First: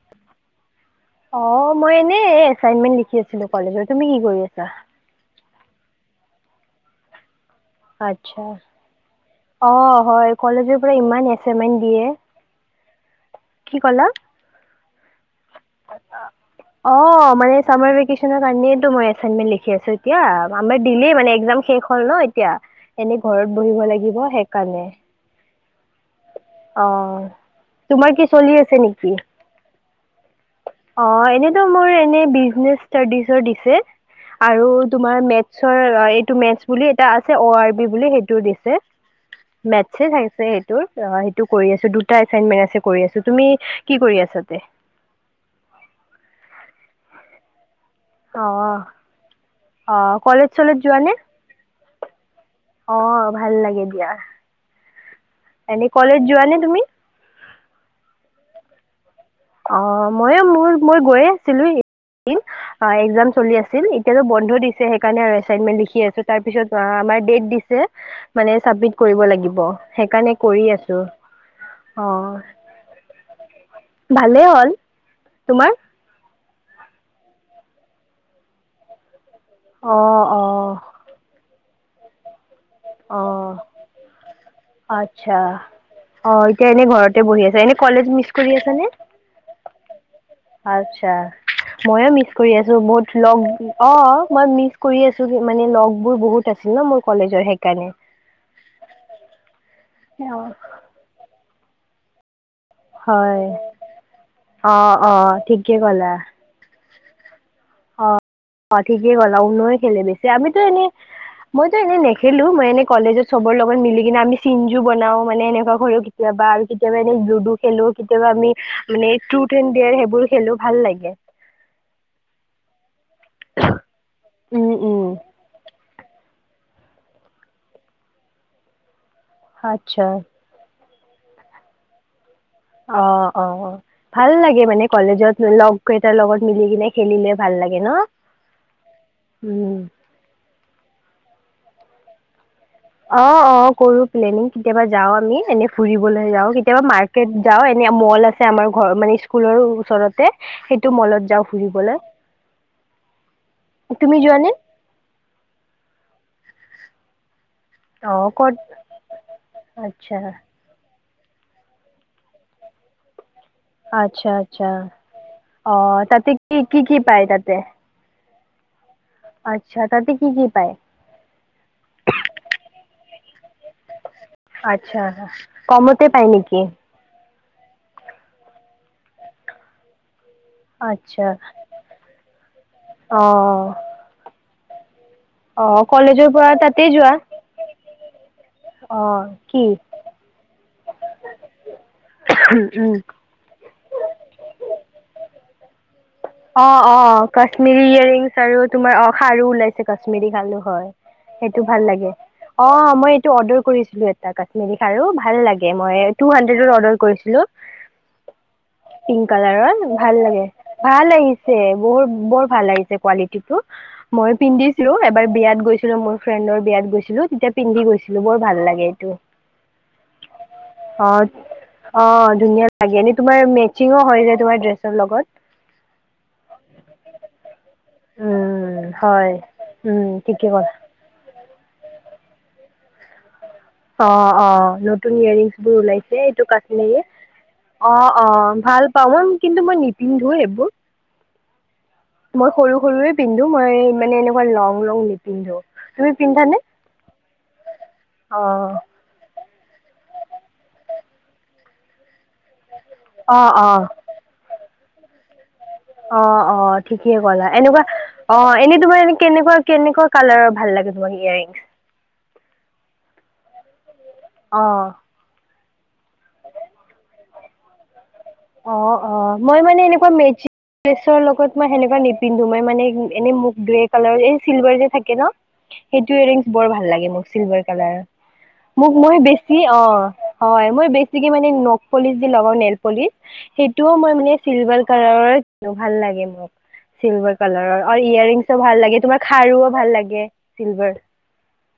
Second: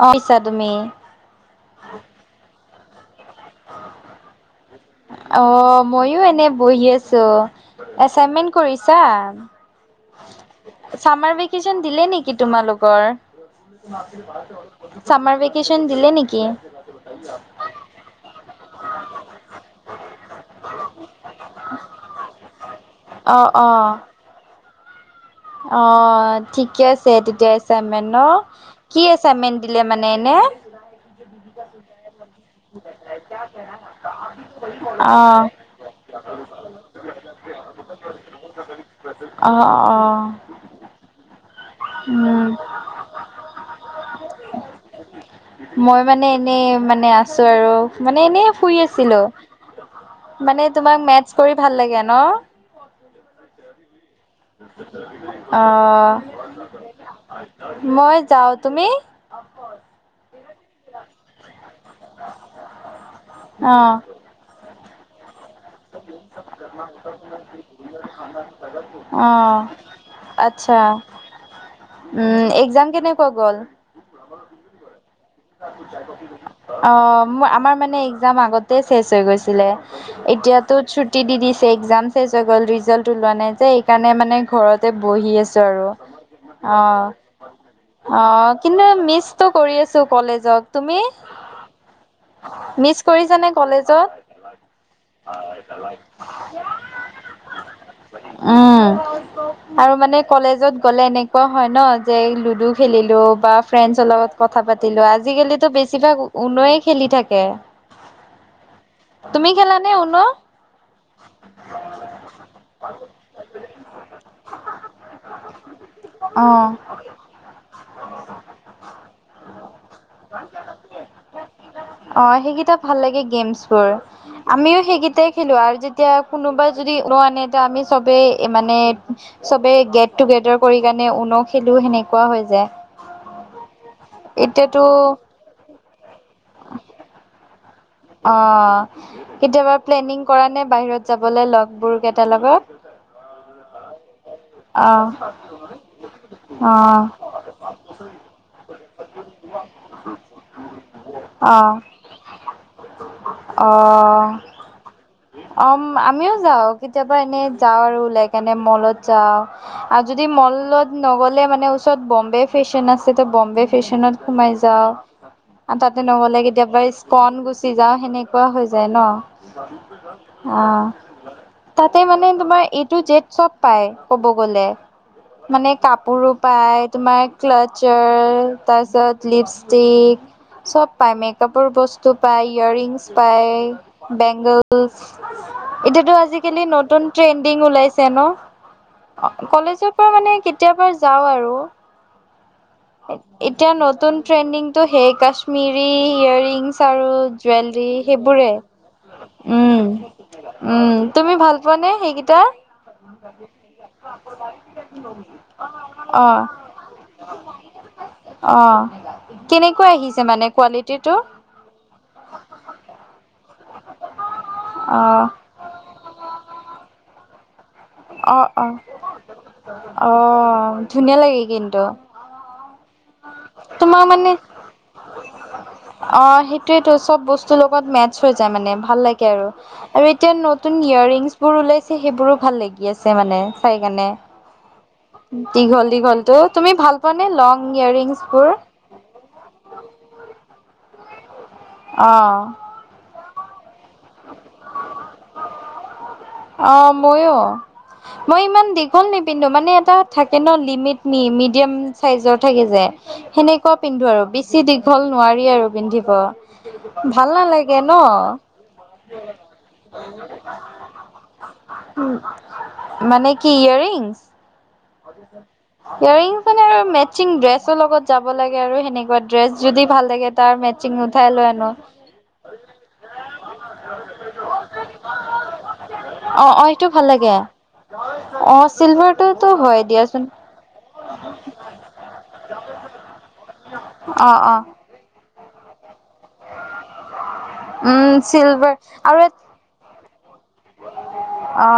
অ, আহিছা তুমি অ, মই এনেই, এছাইনমেণ্ট লিখি আছিলো কলেজৰ, তুমি কি কৰি আছা? অ', মইও এনে বহি আছো। আচ্ছা এচাইনমেণ্ট কৰিছা? অঁ হয় কলেজৰ পৰা ইমান চামাৰ এছাইনমেণ্ট ভেকেচন দিয়ে দিলে নেকি তোমালোকৰ? কি ক'লা চামাৰ ভেকেচন দিলে নেকি? অ', মানে চামাৰ ভেকেচনৰ কাৰণেটো মই এচাইনমেন্ট লিখি আছো এতিয়া। আমাৰ ডেইলী মানে একজাম শেষ হ'ল ন' এতিয়া এনে অ ঘৰত অ বহিব লাগিব সেইকাৰণে। অ', ঠিকে আছে অঁ তেতিয়া এছাইনমেণ্ট তোমাৰ কি ন'! চলি আছে কি এছাইনমেণ্ট দিলে মানে এনে? অ', এনেতো মোৰ এনেই বি বিজনেচ ষ্টাডিজৰ দিছে আৰু অ তোমাৰ মেটচৰ, এইটো মেটচ বুলি এটা আছে অ' আৰ বি বুলি সেইটো দিছে অ অ মেটচ থাকে সেইটোৰ অ', সেইটো কৰি আছো। সেই দুটা উম এছাইনমেণ্ট আছে কৰি আছো, তুমি কি কৰি আছাতে? মই মানে এনেই মানে আছো আৰু মানে এনে অ শুই আছিলো। অ কলেজ মানে চলেজ তোমাৰ যোৱা নে মেটছ কৰি ভাল লাগে ন'? অ ভাল লাগে দিয়া এনে কলেজ অ', যোৱা নে তুমি মই যাও, তুমি? অ', মইও মোৰ মই গৈয়ে আছিলো। অ', এক্জাম চলি আছিল অ এতিয়াতো বন্ধ দিছে। সেইকাৰণে আৰু এছাইনমেণ্ট লিখি আছোঁ, তাৰ পিছত আমাক ডেট দিছে মানে চাবমিট কৰিব লাগিব। অ', সেইকাৰণে কৰি আচ্ছা আছো। অ উম, এক্জাম কেনেকুৱা গ'ল? ভালে হ'ল, তোমাৰ? অ', ম আমাৰ মানে এক্জাম আগত তেই শেষ হৈ গৈছিলে, অ অ এতিয়াতো ছুটি দি দিছে এক্সাম শেষ হৈ গ'ল, ৰি ৰিজাল্ট অ ওলোৱা নাই যে, সেইকাৰণে মানে ঘৰতে বহি আচ্ছা আছো আৰু। অ এতিয়া এনে অ', ঘৰতে বহি আছা এনে কলেজ মিচ কৰি অ', আছা নে? কিন্তু মিচটো কৰি আছো কলেজ জত তুমি? আচ্ছা ময়ো মিচ কৰি আছো মিচ বহুত ল'গ কৰিছানে কলেজত? অ', মই মিচ কৰি আছো মানে ল'গ বোৰ বহুত আছে ন' মোৰ কলেজৰ সেইকাৰণে। উম, আৰু মানে কলেজত গ'লে এনেকুৱা হয়, ন' যে লুডু খেলিলো হয় বা ফ্ৰেণ্ডছৰ লগত কথা অ পাতিলো অ আজিকালিতো ঠিকে ক'লা বেছিভাগ উনোয়ে খেলি থাকে। অ অ', ঠিকে ক'লা তুমি উনো এ খেলানে খেলে উন? বেছি আমিতো এনেই মইতো এনে নেখেলো মই এনে কলেজত চবৰ লগত মিলি কিনে আমি চিঞজু বনাও মানে এনেকুৱা কৰোঁ। কেতিয়াবা আৰু অ', কেতিয়াবাই লুডু খেলো কেতিয়াবা আমি মানে ট্ৰুথ এণ্ড দেয়াৰ সেইবোৰ খেলো ভাল লাগে। অ', সেইকেইটা ভাল লাগে গেমছ বোৰ, উম আমিও উম সেইকেইটাই খেলো আৰু যেতিয়া কোনোবাই যদি উনো আনে তেতিয়া আমি চবেই মানে চবেই আচ্ছা গেট টুগেডাৰ কৰি কাৰনে উনো খেলো সেনেকুৱা হৈ যায়। অ', অ', ভাল লাগে এতিয়াতো মানে কলেজত ল'গ কেইটাৰ লগত মিলি কিনে খেলিলে। ভাল লাগে ন'! অ', উম কেতিয়াবা প্লেনিং কৰা নে বাহিৰত যাবলে লগবোৰ কেইটাৰ লগত? অ', অ', কৰো প্লেনিং কেতিয়াবা অ', যাও আমি এনেই ফুৰিবলৈ যাওঁ, কেতিয়াবা অ', মাৰ্কেট যাও এনে ম'ল আছে আমাৰ ঘৰ মানে স্কুলৰ ওচৰতে সেইটো ম'লত যাওঁ ফুৰিবলৈ। তুমি অ', যোৱানে? অ', আমিও যাও কেতিয়াবা এনেই যাওঁ আৰু ওলাই অ', কেনে ক'ত ম'লত যাওঁ আৰু আচ্ছা, যদি ম'লত নগ'লে মানে ওচৰত বম্বে ফেশ্বন আছে টো বম্বে ফেচনত আচ্ছা, সোমাই আচ্ছা যাওঁ আৰু অ', তাতে নগ'লে কি কি কেতিয়াবা কি পায় ইস্কন তাতে? গুচি যাওঁ সেনেকুৱা হৈ যায় নহ। [unintelligible] অ তাতে মানে তোমাৰ এ তু জেড চব। পাই ক'ব গ'লে আচ্ছা মানে কমতে কাপোৰো নেকি? পায়। তোমাৰ ক্লাটচাৰ তাৰপিছত লিপষ্টিক। চব পায় আচ্ছা মেকআপৰ বস্তু পায় ইয়াৰিংছ পায় অ', বেংগল অ', এতিয়াতো কলেজৰ পৰা আজিকালি তাতে নতুন যোৱা? ট্ৰেণ্ড। [unintelligible] উলাইছে অ' নহ কি কলেজৰ পৰা মানে কেতিয়াবা যাওঁ আৰু। উম, উম। এতিয়া নতুন ট্ৰেণ্ডিংটো সেই কাশ্মীৰী। অ, অ কাশ্মিৰী ইয়েৰিংছ সেইবোৰে। আৰু তোমাৰ অ খাৰু উম, উলাইছে। কাশ্মীৰী খাৰু হয় উম, তুমি সেইটো পোৱা ভাল নে লাগে, সেইকেইটা? অ মই এইটো অৰ্ডাৰ কৰিছোঁ। [unintelligible] কাশ্মীৰী খাৰু ভাল লাগে মই টু অ', হাড্ৰেডত অৰ্ডাৰ কৰিছিলো। অ', পিংক কালাৰৰ কেনেকুৱা ভাল আহিছে লাগে। মানে ভাল কোৱালিটিটো? লাগিছে বহুত বোৰ ভাল লাগিছে কোৱালিটিটো মই পিন্ধি ছিলোঁ অ', এবাৰ বিয়াত গৈছিলো মোৰ ফ্ৰেণ্ডৰ বিয়াত গৈছিলো তেতিয়া পিন্ধি গৈছিলো বোৰ অ', ভাল অ', লাগে এইটো। অ ধুনীয়া লাগে কিন্তু। তাকে এনেই তোমাৰ মেচিঙো তোমাৰ হৈ মানে যায় তোমাৰ ড্ৰেছৰ লগত। অ সেইটোৱেতো চব বস্তু ল মেটছ হৈ যায় মানে উম, ভাল লাগে হয় আৰু উম, আৰু এতিয়া ঠিকে ক'লা নতুন ইয়াৰৰিংছ। বোৰ ওলাইছে সেইবোৰো ভাল লাগে [unintelligible] মানে চাই কেনে অঁ অঁ নতুন ইয়েৰিংছবোৰ দীঘল, ওলাইছে দীঘলটো এইটো তুমি কাশ্মীৰী ভাল মানে লং অঁ ইয়াৰৰিংছবোৰ। অঁ [unintelligible] কিন্তু মই নিপিন্ধু এইবোৰ অ', মই সৰু সৰুয়ে পিন্ধো মই মানে এনেকুৱা লং, লং নিপিন্ধো তুমি পিন্ধা অ মইয়ো মই ইমান অঁ দীঘল নিপিন কিন্তু মানে এটা থাকে নহ লিমিট মি-মিডিয়াম চাইজৰ থাকে যে। অঁ সেনেকুৱা অঁ পিন্ধো আৰু বেছি দীঘল নোৱাৰি আৰু। পিন্ধিব। অ, অ ঠিকে ভাল ক'লা নালাগে এনেকুৱা ন অ এনেই তোমাৰ এনে কেনেকুৱা, কেনেকুৱা কালাৰৰ ভাল লাগে। [unintelligible] মানে কি ইয়াৰৰিংছ? অ'। ইয়াৰৰিংছ মানে আৰু মেচিং ড্ৰেছৰ লগত। যাব লাগে আৰু অঁ সেনেকুৱা অঁ মই ড্ৰেছ মানে যদি এনেকুৱা ভাল লাগে তাৰ মেচিং উঠাই লৈ আনো। পিন্ধো মই মানে এনে মোক গ্ৰে কালাৰ এই চিলভাৰ যে থাকে নহ। সেইটো অ ইয়াৰৰিংছ অ বোৰ সেইটো ভাল লাগে মোক চিলভাৰ কালাৰৰ। অ মোক মই চিলভাৰটোতো বেছি অ হয় দিয়াচোন হয় মই বেছিকে মানে নখ পলিছ দি লগাওঁ যে নেল পলিছ। সেইটোও মই অ মানে অ চিলভাৰ কালাৰৰ কিনো ভাল লাগে মোক চিলভাৰ কালাৰৰ আৰু উম ইয়াৰৰিংছও চিলভাৰ ভাল লাগে। আৰু তোমাৰ খাৰুও ভাল লাগে চিলভাৰ। অ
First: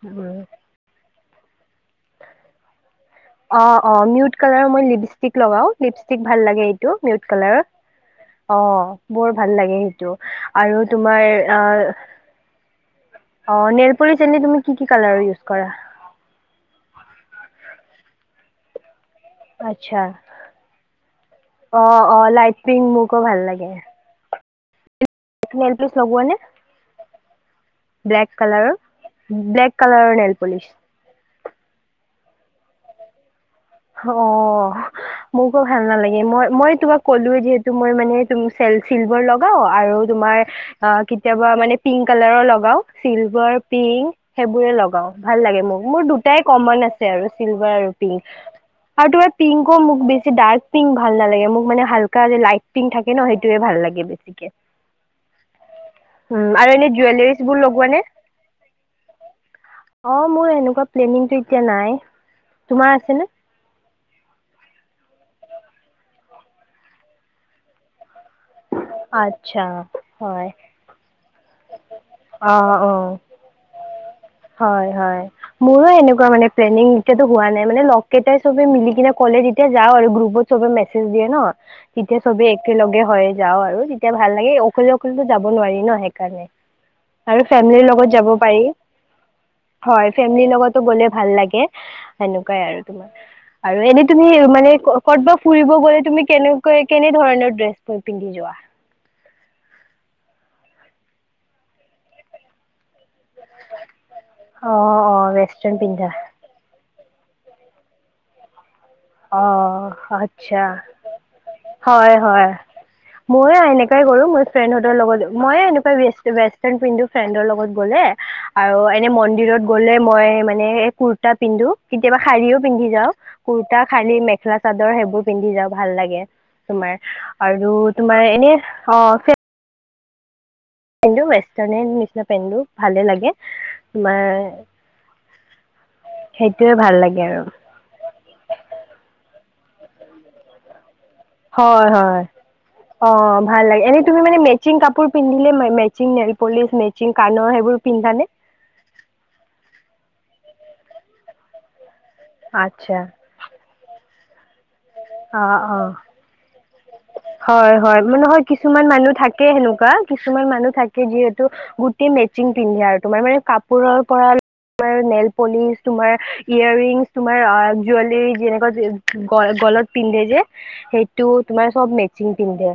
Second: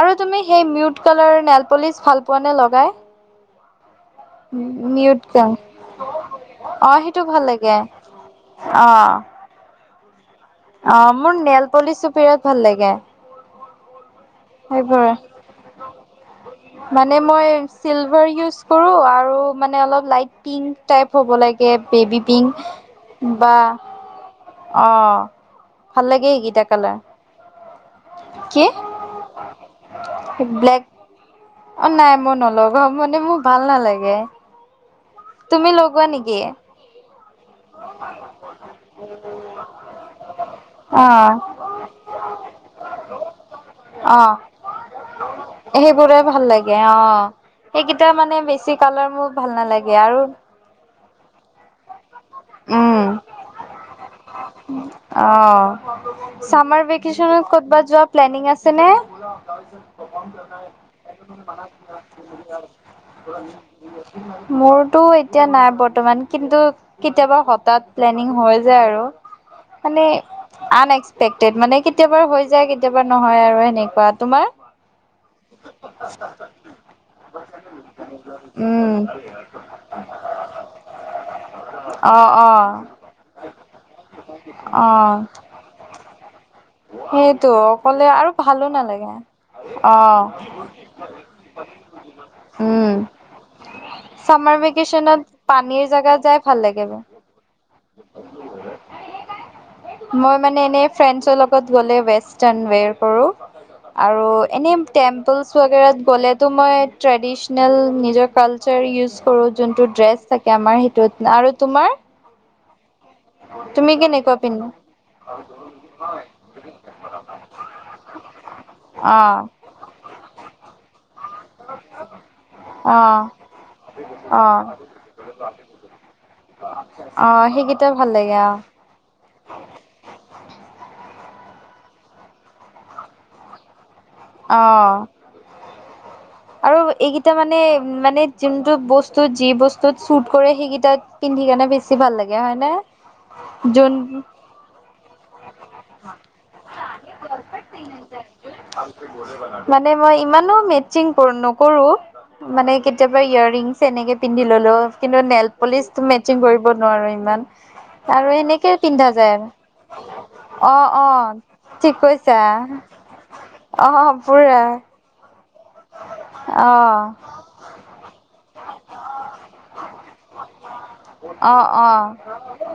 আৰু তুমি সেই মিউট কালাৰ নেইল পলিচ ভাল পোৱা নে লগাই? অ, অ মিউট। কালাৰৰ মই মিউট ক লিপষ্টিক লগাও লিপষ্টিক ভাল লাগে অ এইটো সেইটো মিউট ভাল কালাৰৰ। লাগে অ বোৰ ভাল লাগে সেইটো আৰু অ মোৰ তোমাৰ নেল পলিচটো বিৰাট ভাল লাগে আহ অ নেইল পলিছ এনে তুমি কি, কি সেইবোৰে কালাৰৰ ইউজ কৰা? মানে মই চিলভাৰ ইউজ কৰোঁ। আৰু মানে আচ্ছা অলপ লাইট পিংক টাইপ হ'ব লাগে, অ অ বেবি লাইট মোকো পিংক ভাল বা লাগে অ' নেল পলিচ ভাল লগোৱা লাগে নে? এইকেইটা কালাৰ। ব্লেক কি কালাৰ ব্লেক কালাৰৰ নেল পলিছ। ব্লেক অ' নাই মই নলগাও মানে মোৰ ভাল নালা অহ' মোকো ভাল লগোৱা নালাগে। নেকি মই মই তোমাক ক'লোৱে যিহেতু মই মানে তুমি চিল চিলভাৰ লগাও আৰু তোমাৰ অ' কেতিয়াবা মানে পিংক কালাৰৰ লগাওঁ। চিলভাৰ, পিংক, অ সেইবোৰে লগাও, ভাল লাগে মোক মোৰ সেইবোৰে ভাল দুটায়ে লাগে কমন অ আছে আৰু চিলভাৰ আৰু সেইকেইটা মানে পিংক। বেছি কালাৰ আৰু মোৰ তোমাৰ ভাল পিংকও নালাগে মোক আৰু বেছি ডাৰ্ক পিংক ভাল নালাগে মোক মানে হাল কা যে লাইট পিংক উম থাকে ন, সেইটোৱে ভাল লাগে বেছিকে। অ' উম, আৰু চামাৰ এনে জুৱেলাৰীজ ভেকচনত বোৰ ক'তবা লগোৱা নে? যোৱা প্লেনিং আছে নে? অ' মোৰ এনেকুৱা প্লেনিংটো এতিয়া নাই তোমাৰ আছেনে? [unintelligible] মোৰটো এতিয়া নাই বৰ্তমান, কিন্তু কেতিয়াবা হতাৎ প্লেনিং হৈ যায় আৰু আচ্ছা মানে হয় আন এক্সপেক্টেড মানে কেতিয়াবা হৈ যায়, অঁ অঁ কেতিয়াবা নহয় আৰু সেনেকুৱা। তোমাৰ? হয় হয়। মোৰো এনেকুৱা মানে প্লেনিং এতিয়াতো হোৱা নাই মানে, লগকেইটাই চবে মিলি উম কিনে কলে যেতিয়া যাও আৰু গ্ৰুপত চবে মেছেজ দিয়ে ন, অ তেতিয়া চবে অ একেলগে হৈ যাও আ তেতিয়া ভাল লাগে, অ অকলে অকলে যাব নোৱাৰি ন সেইকাৰণে। আৰু সেইটো ফেমলিৰ অকলে লগত যাব আৰু পাৰি। ভালো নালাগে অ হয়, ফেমলিৰ লগতো গ'লে ভাল লাগে, সেনেকুৱাই আৰু উম তোমাৰ। আৰু এনেই তুমি চামাৰ মানে ভেকেচনত ক'তবা ফুৰিব পানীৰ গ'লে জেগাত তুমি যাই কে ভাল লাগে কেনেধৰণে ড্ৰেছ পিন্ধি যোৱা? মই মানে এনে ফ্ৰেণ্ডছ লগত গলে ৱেষ্টাৰন [unintelligible] কৰো। আৰু এনেই অঁ অঁ টেম্পলচ ৱেষ্টাৰ্ণ বাগেৰাত পিন্ধা গ'লে। তোমাৰ ট্ৰেডিচনেল নিজৰ কালচাৰ ইউজ কৰোঁ, যোনটো অঁ ড্ৰেছ থাকে আচ্ছা আমাৰ সেইটোত। আৰু তোমাৰ? হয় হয়। মইয়ো তুমি এনেকাই কৰো, কেনেকুৱা মোৰ পিন্ধা? ফ্ৰেণ্ডহতৰ লগত ময় এনেকুৱাই ৱেষ্টাৰ্ণ পিন্ধো ফ্ৰেণ্ডৰ লগত গ'লে। আৰু এনে অ', মন্দিৰত গলে মই মানে কুৰ্তা পিন্ধো, কেতিয়াবা শাৰীও পিন্ধি যাও। অ', খালি মেখেলা অ', চাদৰ সেইবোৰ পিন্ধি যাওঁ ভাল লাগে তোমাৰ। অ', আৰু সেইকেইটা ভাল তোমাৰ লাগে এনে অ', অ'। [unintelligible] পেণ্টো ৱেষ্টাৰ্ণ নিচিনা পিন্ধো ভালেই লাগে। [unintelligible] অ'। সেইটোয়ে আৰু ভাল লাগে এইকেইটা আৰু মানে মানে যোনটো বস্তু যি বস্তুত শুট কৰে সেইকেইটাত। [unintelligible] কাৰণে হয় বেছি ভাল হয় লাগে হয়নে? অ' ভাল লাগে, এনেই যোন তুমি মানে মেচিং কাপোৰ পিন্ধিলে, মেচিং নেলপলিছ মেচিং কানৰ সেইবোৰ পিন্ধা নে? মানে মই ইমানো মেচিং নকৰো। মানে আচ্ছা কেতিয়াবা ইয়াৰ ৰিংছ এনেকে পিন্ধি ললো। কিন্তু অ নেল অ পলিচটো মেচিং কৰিব নোৱাৰো, ইমান হয় হয় মানে আৰু হয় এনেকে কিছুমান পিন্ধা মানুহ যায় থাকে আৰু। সেনেকুৱা কিছুমান মানুহ অ থাকে অ যিহেতু ঠিক গোটেই কৈছা মেচিং পিন্ধে আৰু তোমাৰ মানে অ কাপোৰৰ পৰা পুৰা নেল পলিচ তোমাৰ অ ইয়াৰিংছ তোমাৰ জুৱেলৰী যেনেকুৱা গলত পিন্ধে যে, সেইটো অ তোমাৰ অ চব মেচিং পিন্ধে।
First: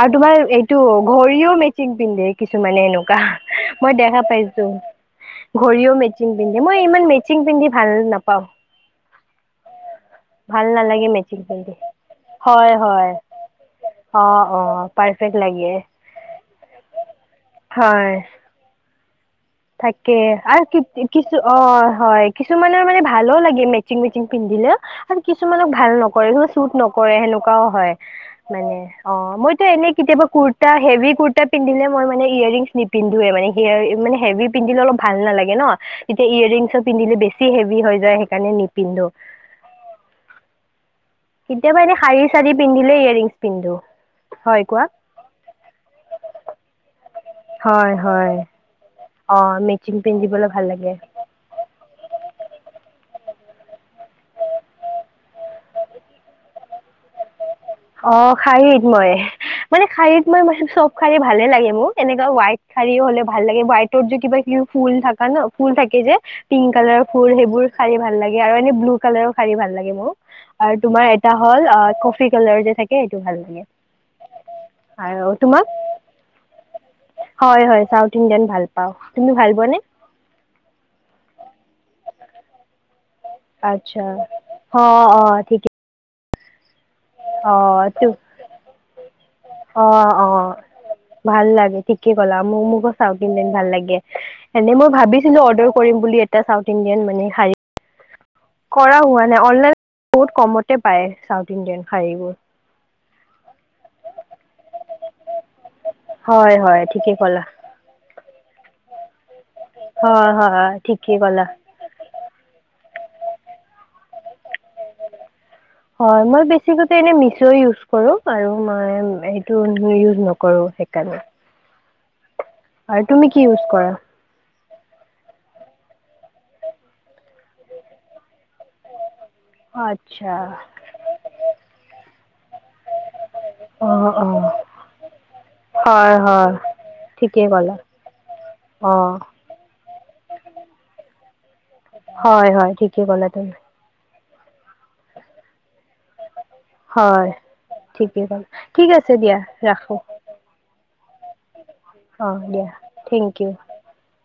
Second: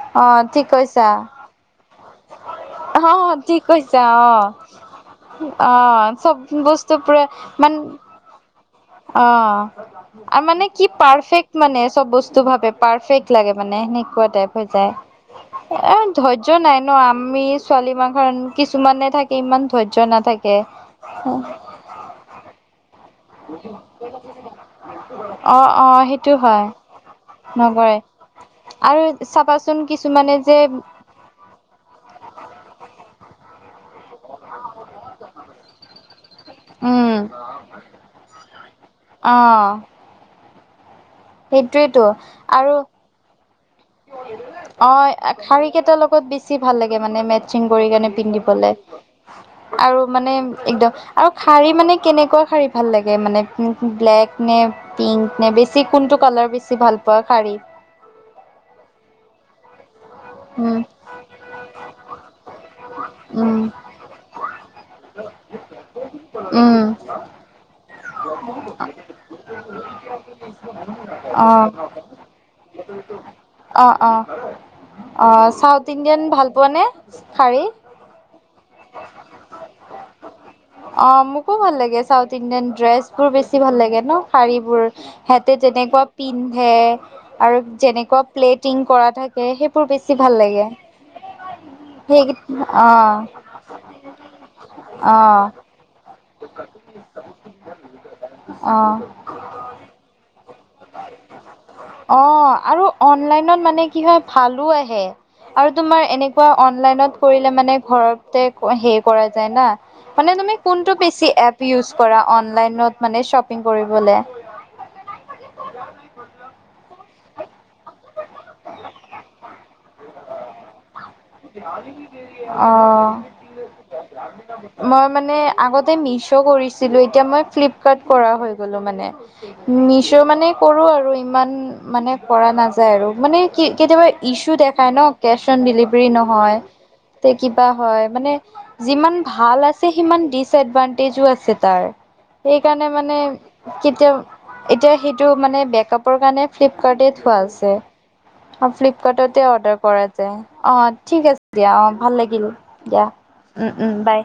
আৰু অ তোমাৰ ঠিক এইটো কৈছা ঘড়ীও মেচিং পিন্ধে। কিছুমানে অ এনেকুৱা, ঠিক মই কৈছা দেখা অ পাইছো। অ ঘড়ীও মেচিং চব পিন্ধে, মই বস্তু ইমান পুৰা মেচিং পিন্ধি মান ভাল নাপাওঁ। অ, মানে ভাল কি নালাগে মেচিং পাৰফেক্ট পিন্ধি মানে চব বস্তু ভাবে হয় হয় পাৰফেক্ট লাগে মানে, অ সেনেকুৱা টাইপ অ হৈ যায়। পাৰফেক্ট লাগে এ, ধৈৰ্য নাই ন, আমি ছোৱালী মাখৰ কিছুমানে থাকি থাকে, আৰু কিছু অ, হয়, কিছুমানৰ মানে ভ ভালো লাগে মেচিং-মেচিং পিন্ধিলে, আৰু অ কিছুমানক অ ভাল নকৰে, সেইটো হয় শ্বুট নকৰে, সেনেকুৱাও হয়। নকৰে। মানে আৰু অ, মইতো চাবাচোন এনেই কেতিয়াবা কিছুমানে যে কুৰ্তা হেভি কুৰ্তা পিন্ধিলে মই মানে ইয়োৰৰিংছ নিপিন্ধোৱে ৱমানে হেভি পিন্ধিলে অলপ ভাল নালাগে ন! তেতিয়া ইয়েৰিংছো উম পিন্ধিলে বেছি হেভি হৈ যায়, সেইকাৰণে নিপিন্ধো। অঁ। কেতিয়াবা এনে শাৰী-চাৰী আৰু পিন্ধিলে ইয়েৰিংছ পিন্ধো। হয় কোৱা অ, শাৰী কেইটাৰ লগত বেছি ভাল লাগে মানে, মে চিং কৰি হয় কেনে হয় পিন্ধিবলৈ, অ মেচিং আৰু মানে পিন্ধিবলৈ ভাল লাগে এক্দম আৰু শাৰী মানে কেনেকুৱা শাৰী ভাল লাগে মানে, ব্লেক নে পিংক নে! বেছি কোনটো কালাৰ বেছি ভাল পোৱা শাৰীত? অ, শাৰীত মই মানে শাৰীত মই উম চব শাৰী ভালে লাগে মোক, এনেকুৱা হোৱাইট শাৰী হ'লে ভাল উম লাগে, হোৱাইট যে কিবা-কিবি ফুল থাকা ন, ফুল থাকে যে, পিংক উম কালাৰৰ ফুল সেইবোৰ শাৰী ভাল লাগে, আৰু এনে ব্লু কালাৰৰ শাৰী ভাল লাগে মোৰ, আৰু তোমাৰ এটা হ'ল অ, কফি কালাৰ যে থাকে সেইটো ভাল লাগে অ, অ। অ, আৰু তোমাক চাউথ ইণ্ডিয়ান ভাল পোৱা নে শাৰী? হয় হয় চাউথ ইণ্ডিয়ান ভাল পাওঁ তুমি ভাল পোৱানে অ, মোকো ভাল লাগে, চাউথ ইণ্ডিয়ান ড্ৰেছ বোৰ বেছি ভাল লাগে আচ্ছা ন, শাৰী বোৰ, অ' অ' সিহঁতে ঠিকে যেনেকুৱা পিন্ধে আৰু অ' তো যেনেকুৱা প্লেটিং কৰা থাকে, সেইবোৰ অ' বেছি অ' ভাল লাগে। ভাল লাগে, ঠিকে সেই ক'লা। মোকো অ', চাউথ ইণ্ডিয়ান ভাল লাগে, এনে মই অ', ভাবিছিলো অৰ্ডাৰ কৰিম বুলি এটা চাউথ ইণ্ডিয়ান মানে শাৰী। অ', কৰা হোৱা নাই, অনলাইন বহুত কমতে পায় চাউথ ইণ্ডিয়ান। অ, শাৰীবোৰ আৰু অনলাইনত মানে কি হয়, ভালো আহে। আৰু তোমাৰ এনেকুৱা হয় হয় ঠিকেই অনলাইনত ক'লা কৰিলে মানে ঘৰতে হেৰি কৰা যায় না! হয় মনে তুমি হয় কোনটো ঠিকেই বেছি ক'লা এপ ইউচ কৰা, অনলাইনত মানে শ্বপিং কৰিবলে? হয়, মই বেছিকতে এনে মিছ' ইউচ কৰো আৰু মই এইটো ইউচ নকৰো সেইকাৰণে। আৰু অঁ। তুমি কি ইউজ কৰা মই মানে আগতে মিছ' কৰিছিলো, এতিয়া ফ্লিপকাৰ্ট কৰা হৈ গ'লো মানে, মিছ' আচ্ছা মানে কৰো আৰু ইমান মানে কৰা নাযায় আৰু, মানে কি অ কেতিয়াবা অ ইচ্যু দেখাই ন, কেছ অন ডেলিভাৰ ৰী হয় হয় নহয়, তে ঠিকেই কিবা ক'লা হয়, মানে অ যিমান ভাল আ ছে সিমান ডিচএডভানটেজো আছে তাৰ, হয় হয় সেইকাৰণে ঠিকেই মানে ক'লা তুমি [unintelligible] এতিয়া সেইটো মানে বেকআপ পৰ কাৰণে ফ্লিপকাৰ্ট হয় থোৱা আছে, ঠিকেই ক'লা আৰু ঠিক আছে দিয়া ফ্লিপকাৰ্টতে অৰ্ডাৰ ৰাখো কৰা যায়। অ, ঠিক আছে, দিয়া, অ, ভাল লাগিল, দিয়া। উম, উম, বাই।